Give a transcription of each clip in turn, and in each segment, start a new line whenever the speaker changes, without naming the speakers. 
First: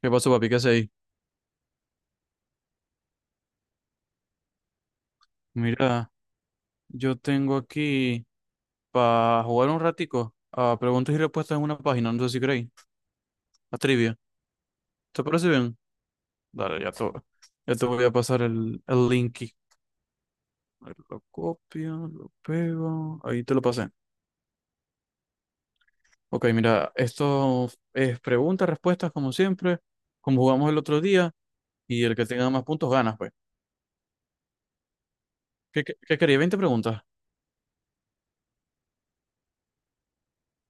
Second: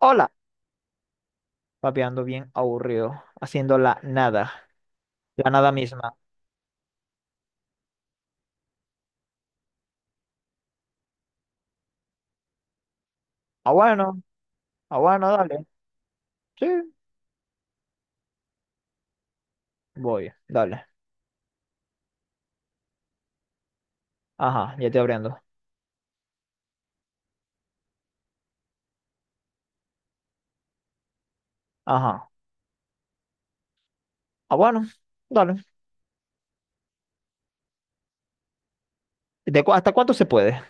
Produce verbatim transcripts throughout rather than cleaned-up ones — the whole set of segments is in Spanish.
¿Qué pasó, papi? ¿Qué hacéis?
papi, ando bien aburrido, haciendo la nada, la nada
Mira,
misma.
yo tengo aquí para jugar un ratico a preguntas y respuestas en una página, no sé si creéis,
Ah,
a trivia.
bueno, ah,
¿Te
bueno,
parece
dale.
bien?
Sí,
Dale, ya te, ya te voy a pasar el, el link aquí.
voy, dale.
A ver, lo copio, lo pego, ahí te lo pasé.
Ajá, ya estoy abriendo.
Ok, mira, esto es preguntas, respuestas, como siempre, como jugamos el otro día, y el que
Ajá,
tenga más puntos ganas, pues.
ah, bueno, dale.
¿Qué, qué, qué quería, veinte preguntas?
¿De cu- ¿Hasta cuánto se puede?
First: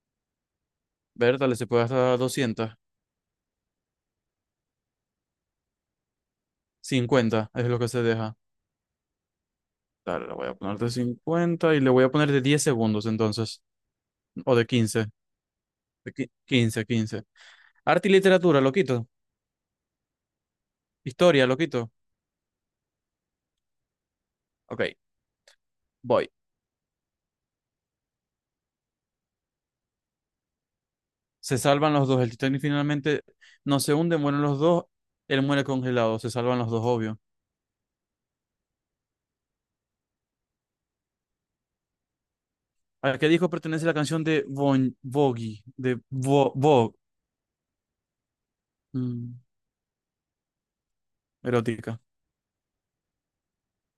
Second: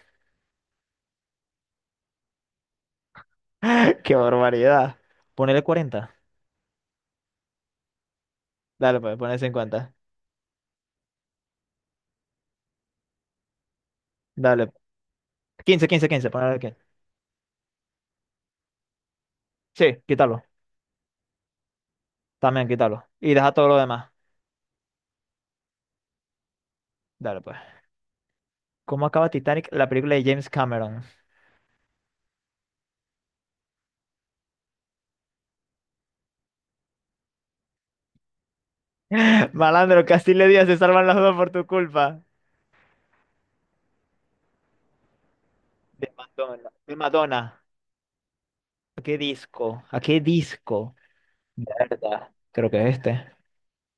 Ver, dale, se puede hasta doscientos
¡Qué barbaridad! Ponele cuarenta.
cincuenta es lo que se deja.
Dale, pues, ponele cincuenta.
Dale, le voy a poner de cincuenta y le voy a poner de diez segundos entonces. O de
Dale.
quince.
Quince, quince,
De
quince,
qui-
ponele quince.
quince, quince. Arte y literatura, lo quito.
Sí, quítalo.
Historia, lo quito.
También quítalo. Y deja todo lo demás.
Ok, voy.
Dale, pues. ¿Cómo acaba Titanic, la película de James Cameron?
Se salvan los dos. El Titanic finalmente no se hunde, mueren los dos. Él muere congelado. Se salvan los dos, obvio.
Malandro, Castile Díaz, se salvan los dos por tu culpa.
¿A qué disco pertenece la canción de Bon Vogue? De
De
Bo,
Madonna. De
Bo-
Madonna. ¿A qué
mm,
disco? ¿A qué disco?
erótica.
¿Verdad? Creo que es este.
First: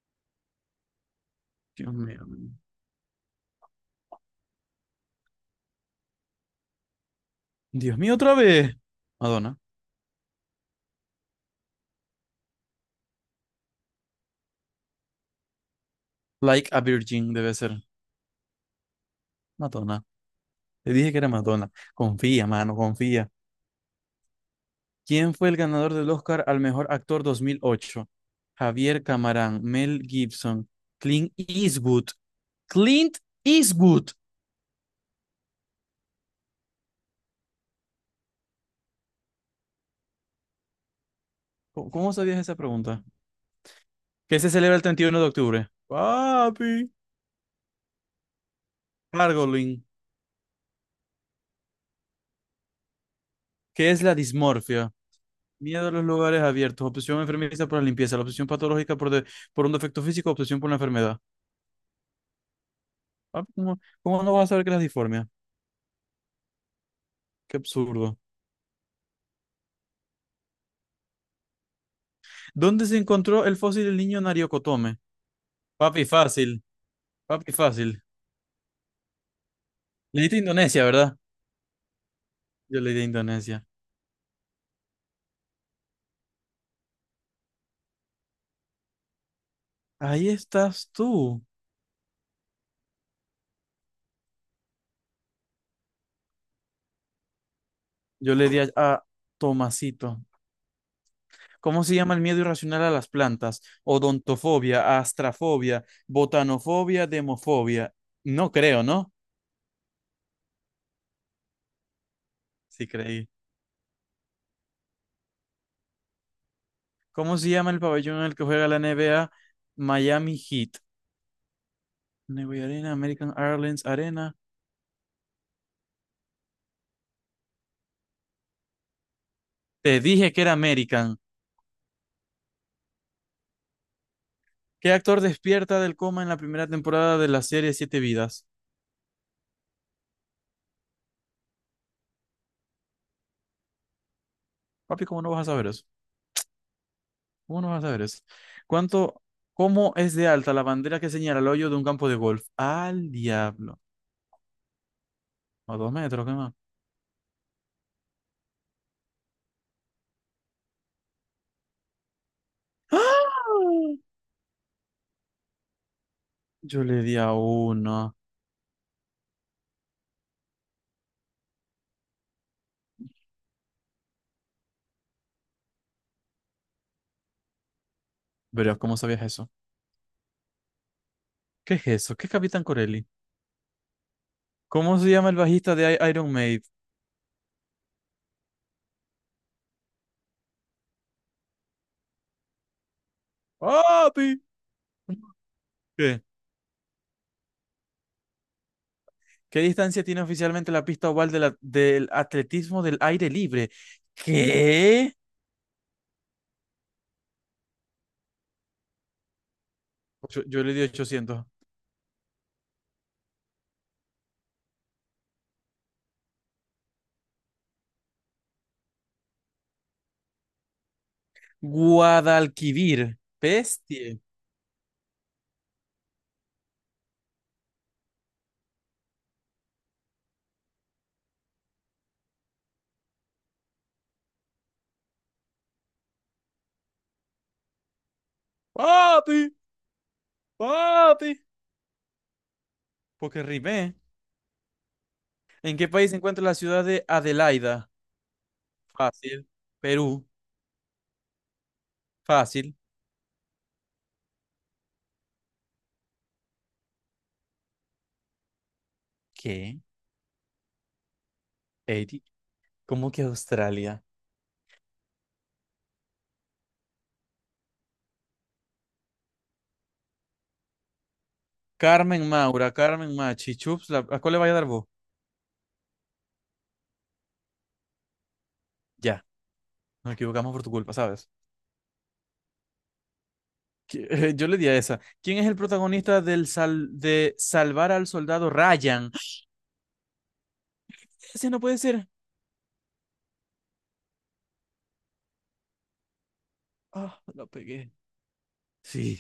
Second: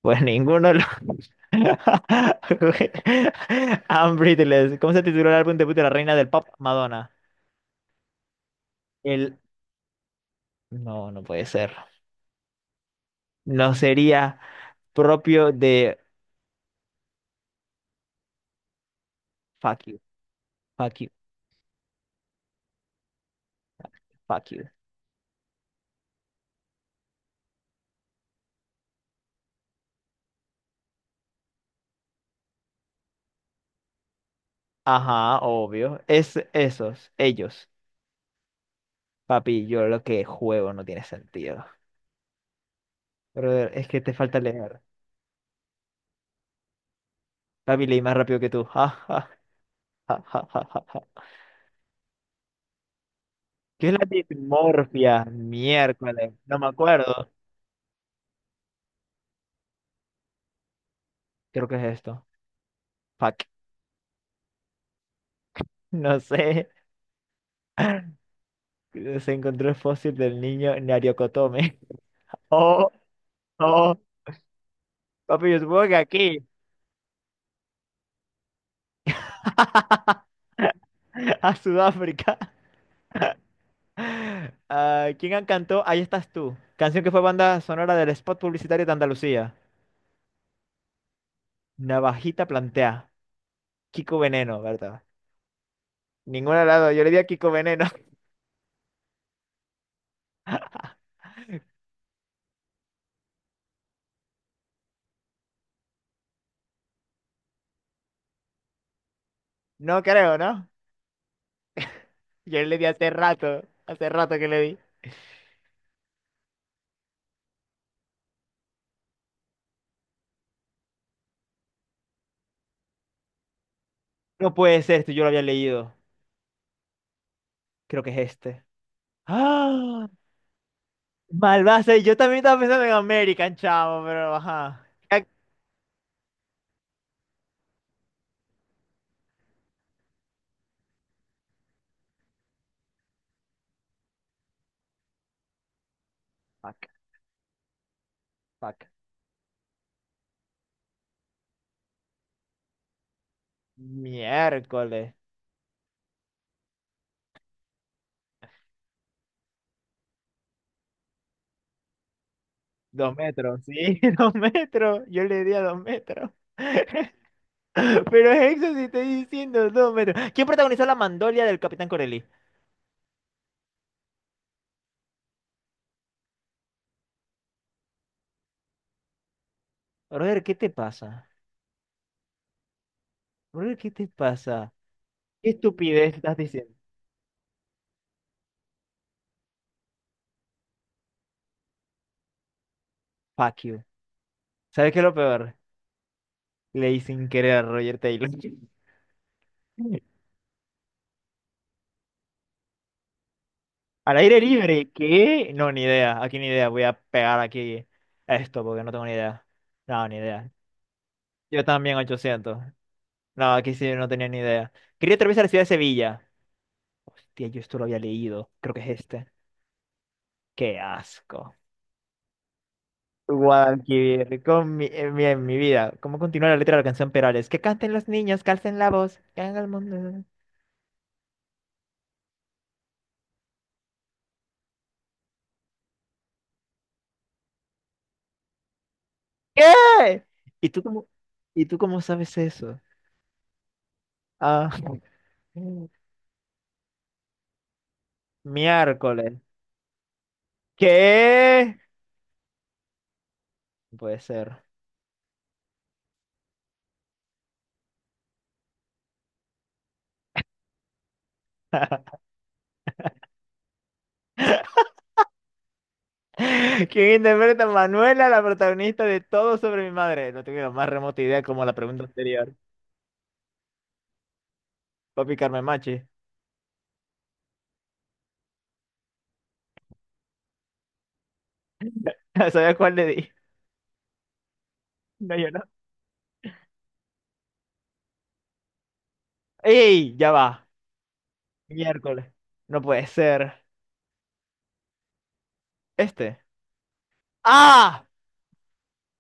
Pues ninguno lo...
Dios mío.
I'm Breathless. ¿Cómo se tituló el álbum debut de la reina del pop, Madonna?
Dios mío, otra vez.
El...
Madonna.
No, no puede ser. No sería propio de...
Like a Virgin debe ser.
Fuck you,
Madonna. Te
fuck you,
dije que era Madonna. Confía, mano, confía.
fuck you.
¿Quién fue el ganador del Oscar al mejor actor dos mil ocho? Javier Camarán, Mel Gibson, Clint Eastwood. Clint Eastwood.
Ajá, obvio. Es esos, ellos. Papi, yo lo que juego no tiene sentido.
¿Cómo, cómo sabías esa pregunta?
Brother, es que te
¿Qué
falta
se celebra
leer.
el treinta y uno de octubre? Papi.
Papi, leí más rápido que tú.
Gargling.
¿Qué
¿Qué
es la
es la dismorfia?
dimorfia?
Miedo a los
Miércoles.
lugares
No me
abiertos. Obsesión
acuerdo.
enfermiza por la limpieza. La obsesión patológica por, de- por un defecto físico. Obsesión por una enfermedad.
Creo que es esto. Fuck.
Papi, ¿cómo, cómo no vas a saber qué es la disformia?
No sé.
Qué absurdo.
Se encontró el fósil del niño Nariokotome.
¿Dónde
Oh,
se encontró el fósil
oh.
del niño Nariocotome?
Papi, yo supongo que
Papi,
aquí.
fácil. Papi, fácil. Le diste a Indonesia, ¿verdad?
A Sudáfrica.
Yo le di a Indonesia.
Ah, ¿quién cantó? Ahí estás tú. Canción que fue banda sonora del spot publicitario de Andalucía.
Ahí estás tú.
Navajita plantea. Kiko Veneno, ¿verdad? Ninguna de las dos. Yo le di a Kiko Veneno.
Yo le di a, a Tomasito. ¿Cómo se llama el miedo irracional a las plantas? Odontofobia, astrafobia, botanofobia, demofobia. No creo, ¿no?
No creo, ¿no? Yo le di
Sí
hace
creí.
rato. Hace rato que le di.
¿Cómo se llama el pabellón en el que juega la N B A? Miami Heat. Neway Arena, American Airlines Arena.
No puede ser esto, yo lo había leído. Creo que es este.
Te
¡Ah!
dije que era American.
Malvase, yo también estaba pensando en American, chavo, pero ajá.
¿Qué actor
Ac-
despierta del coma en la primera temporada de la serie Siete Vidas? Papi, ¿cómo no vas a saber eso?
Fuck,
¿Cómo no vas a ver eso?
fuck.
¿Cuánto, ¿cómo es de alta la bandera que señala el hoyo de un campo de golf? Al diablo.
Miércoles.
A dos metros, ¿qué más?
Dos
¡Ah!
metros, sí, dos metros. Yo le di a dos metros.
Yo le di a uno.
Pero eso sí estoy diciendo dos metros. ¿Quién protagonizó la mandolia del Capitán Corelli?
Verás, ¿cómo sabías eso?
Brother, ¿qué te pasa?
¿Qué es eso? ¿Qué es Capitán Corelli?
Brother, ¿qué te pasa?
¿Cómo se llama el
¿Qué
bajista de I-
estupidez
Iron
estás
Maiden?
diciendo? Fuck you.
¡Papi!
¿Sabes qué es lo peor?
¿Qué?
Leí sin querer a Roger Taylor.
¿Qué distancia tiene oficialmente la pista oval de la- del atletismo del aire libre?
Al aire libre,
¿Qué?
¿qué? No, ni idea. Aquí ni idea. Voy a pegar aquí esto porque no tengo ni idea. No, ni
Ocho-
idea.
yo le di ochocientos.
Yo también ochocientos. No, aquí sí no tenía ni idea. Quería atravesar la ciudad de Sevilla. Hostia, yo esto lo había leído. Creo que es este. Qué asco.
Guadalquivir. Bestia.
Guadalquivir, con mi, en mi, en mi vida. ¿Cómo continúa la letra de la canción Perales? Que canten los niños, calcen la voz, que hagan el mundo.
¡Papi!
¿Qué? ¿Y tú cómo,
¡Papi!
¿y tú cómo sabes eso?
Porque rimé.
Ah,
¿En qué país se encuentra la ciudad de Adelaida?
miércoles.
Fácil. Perú.
¿Qué?
Fácil.
Puede ser.
¿Qué? Eddie. ¿Cómo que Australia?
¿Quién interpreta a Manuela, la protagonista de Todo sobre mi madre? No tengo la más remota idea, como la pregunta
Carmen
anterior.
Maura, Carmen Machi, Chups, la- ¿a cuál le vaya a dar vos?
Papi, Carmen Machi.
Ya, nos equivocamos por tu culpa, ¿sabes?
¿Sabías cuál le di?
Que- Yo le di a esa.
No,
¿Quién es
yo
el
no.
protagonista del sal de Salvar al Soldado Ryan?
¡Ey! Ya va.
Ese no puede ser.
Miércoles. No puede ser. Este.
Ah, la pegué.
¡Ah!
Sí.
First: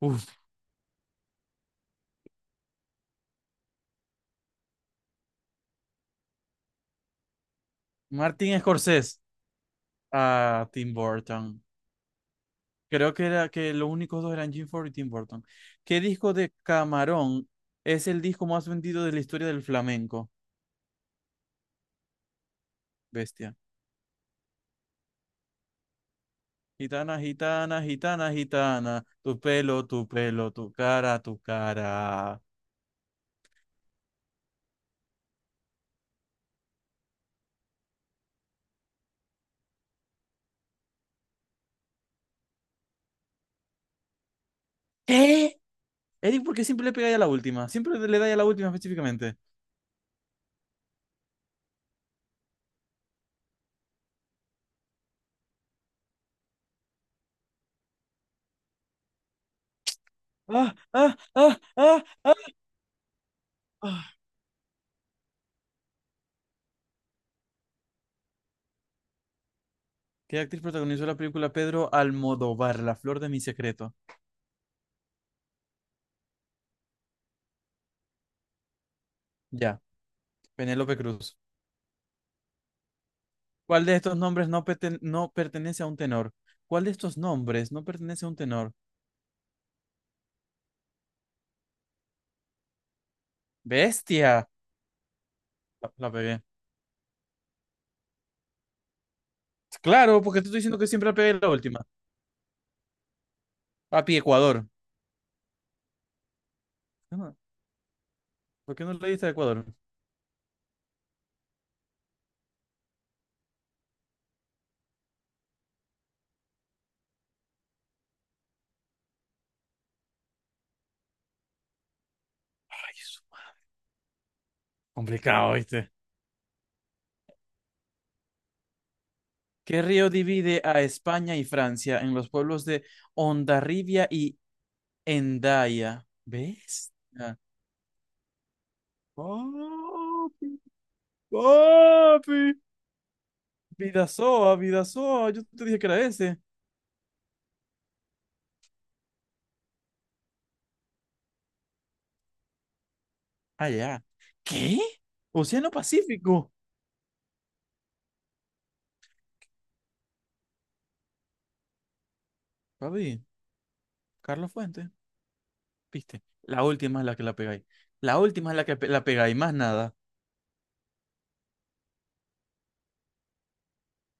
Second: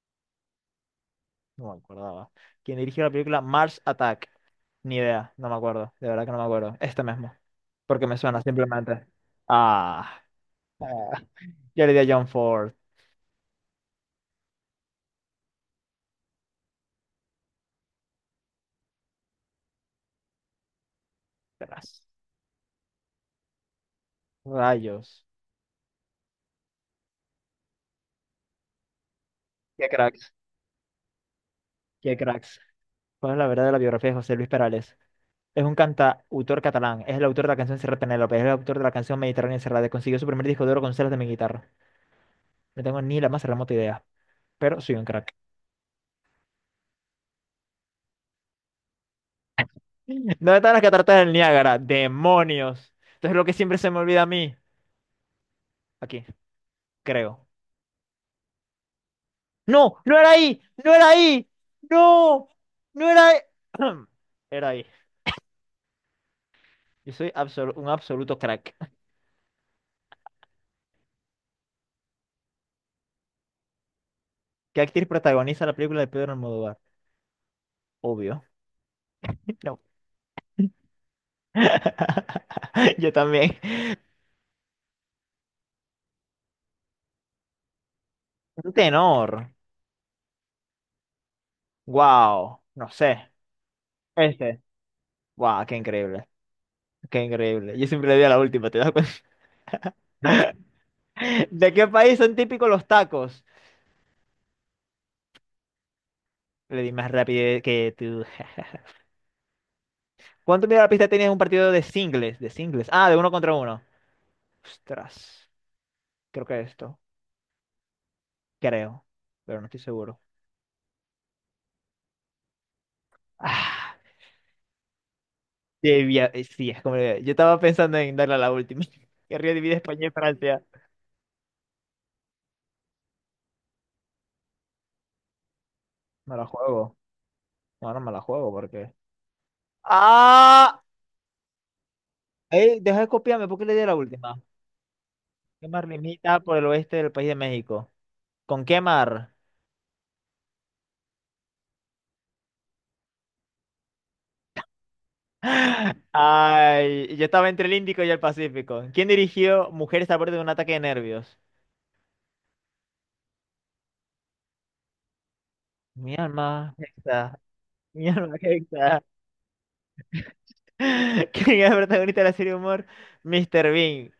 Uf.
No me acordaba. ¿Quién dirigió la película Mars Attack? Ni idea. No me acuerdo. De verdad que no me acuerdo. Este mismo. Porque me suena
Martin
simplemente.
Scorsese.
Ah.
Ah, Tim
Ah.
Burton.
Yo le di a John Ford.
Creo que era que los únicos dos eran Jim Ford y Tim Burton. ¿Qué disco de Camarón es el disco más vendido de la historia del flamenco?
Tras.
Bestia.
Rayos.
Gitana, gitana, gitana, gitana. Tu pelo,
Qué
tu
cracks.
pelo, tu cara, tu
Qué
cara.
cracks. ¿Cuál es la verdad de la biografía de José Luis Perales? Es un cantautor catalán, es el autor de la canción Serrat Penélope, es el autor de la canción Mediterránea Encerrada, consiguió su primer disco de oro con celos de mi guitarra. No tengo ni la más remota idea, pero soy un crack.
¿Qué? Eric, ¿por qué siempre le pegáis a la última? Siempre le da a la última específicamente.
¿Dónde están las cataratas del Niágara? ¡Demonios! Entonces lo que siempre se me olvida a mí. Aquí, creo. ¡No! ¡No era ahí!
Ah,
¡No era
ah,
ahí!
ah, ah,
¡No! ¡No era ahí!
ah.
Era ahí. Yo soy absolu- un absoluto crack.
¿Qué actriz protagonizó la película Pedro Almodóvar, La flor de mi secreto?
¿Qué actriz protagoniza la película de Pedro Almodóvar? Obvio. No.
Ya, Penélope Cruz.
Yo también.
¿Cuál de estos nombres no, perten- no pertenece a un tenor? ¿Cuál de estos nombres no pertenece a un
Un
tenor?
tenor. Wow. No sé.
Bestia.
Este. Wow, qué
La, la
increíble.
pegué.
Qué increíble. Yo siempre le di a la última, ¿te das cuenta?
Claro, porque te estoy diciendo que siempre la pegué la
¿De
última.
qué país son típicos los tacos?
Papi, Ecuador.
Le di más
Ah,
rápido que tú.
¿por qué no leíste a Ecuador?
¿Cuánto mide la pista tenías en un partido de singles? De singles. Ah, de uno contra uno. Ostras. Creo que esto. Creo. Pero no estoy seguro.
Ay, su madre.
Ah,
Complicado, ¿viste?
debía- eh, sí, es como. Yo estaba pensando en darle a la última. Querría dividir
¿Qué
España
río
y
divide
Francia.
a España y Francia en los pueblos de Hondarribia y Hendaya?
Me la juego.
Bestia.
No, no me la juego porque.
Papi,
Ah,
papi.
ey, deja de copiarme, ¿por qué le di a la última?
Vidasoa, Vidasoa. Yo te
¿Qué
dije
mar
que era ese.
limita por el oeste del país de México? ¿Con qué mar?
Ah, ya. ¿Qué? Océano Pacífico.
ay, yo estaba entre el Índico y el Pacífico. ¿Quién dirigió Mujeres a borde de un ataque de nervios?
Papi, Carlos Fuentes,
Mi
viste. La
alma,
última es la que la
Hexa,
pegáis.
mi
La
alma
última es la que pe-
Hexa.
la pegáis, más nada.
¿Quién es el protagonista de la serie de humor? mister Bean.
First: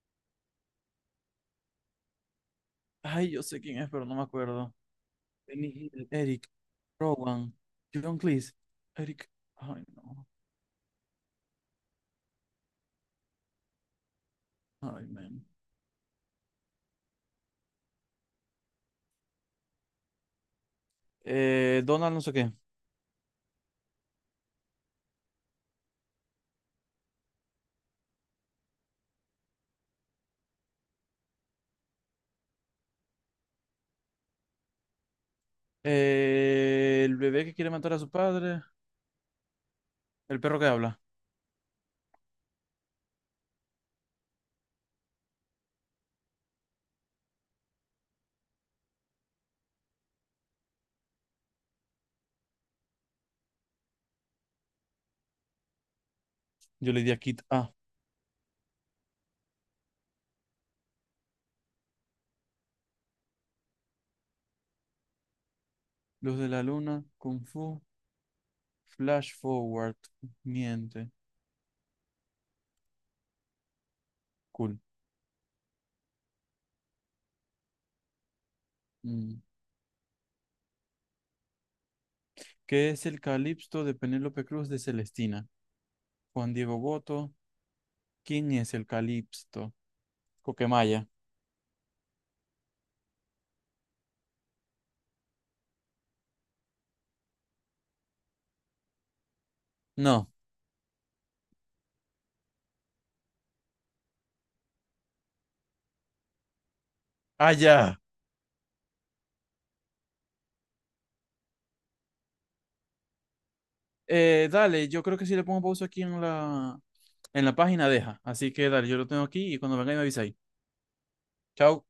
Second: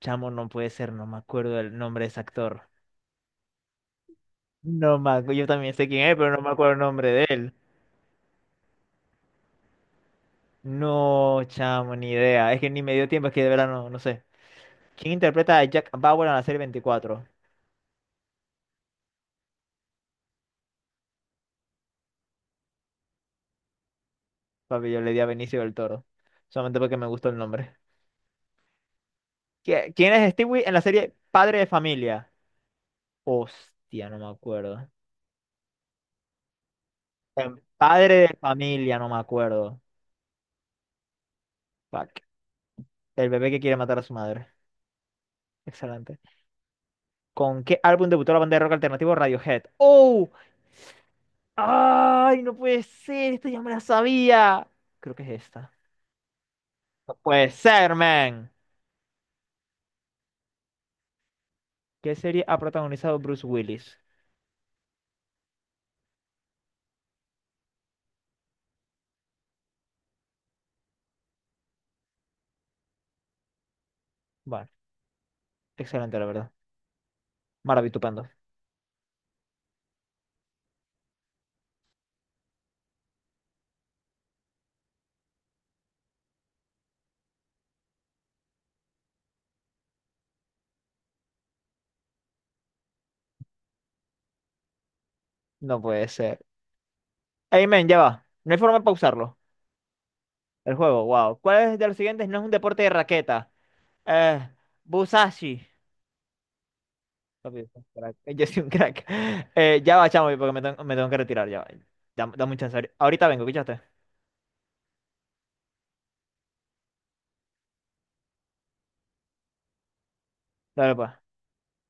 Chamo, no puede ser, no me acuerdo el nombre de ese actor.
Ay, yo sé quién es, pero no me acuerdo.
No me acu- yo
Benny
también sé quién
Hill,
es, pero no
Eric,
me acuerdo el nombre de él.
Rowan, John Cleese, Eric. Ay, no.
No, chamo, ni idea. Es que ni me dio tiempo, es que de verdad no, no sé.
Ay,
¿Quién
man.
interpreta a Jack Bauer en la serie veinticuatro?
Eh, Donald, no sé qué.
Papi, yo le di a Benicio del Toro. Solamente porque me gustó el nombre. ¿Qui- ¿Quién es Stewie en la serie Padre de Familia? Hostia, no me acuerdo.
Eh, el bebé que
En
quiere matar a su
Padre de
padre.
Familia, no me acuerdo.
El perro que habla.
Fuck. El bebé que quiere matar a su madre. Excelente. ¿Con qué álbum debutó la banda de rock alternativo Radiohead? ¡Oh! ¡Ay, no puede ser! Esto ya me la sabía. Creo que es esta.
Yo le di
No
a Kit
puede
A.
ser, man. ¿Qué serie ha protagonizado Bruce Willis?
Luz de la luna, Kung Fu, Flash Forward. Miente.
Bueno,
Cool.
excelente, la verdad. Maravitupendo.
Mm. ¿Qué es el Calipso de Penélope Cruz de Celestina? Juan Diego Boto. ¿Quién es el Calipso? Coquemaya.
No puede ser. Ey, men, ya va. No hay forma de pausarlo.
No.
El juego, wow. ¿Cuál es de los siguientes no es un deporte de raqueta? Eh, Busashi.
Ah,
Papi, yo soy un
ya.
crack. Yo soy un crack. Eh, ya va, chamo, porque me tengo, me tengo que retirar, ya va. Dame, dame un chance. Ahorita vengo, ¿escuchaste?
Eh, dale, yo creo que si le pongo pausa aquí en la, en la página, deja. Así que dale, yo lo tengo aquí y cuando venga me avisáis.
Dale, pues.
Chao.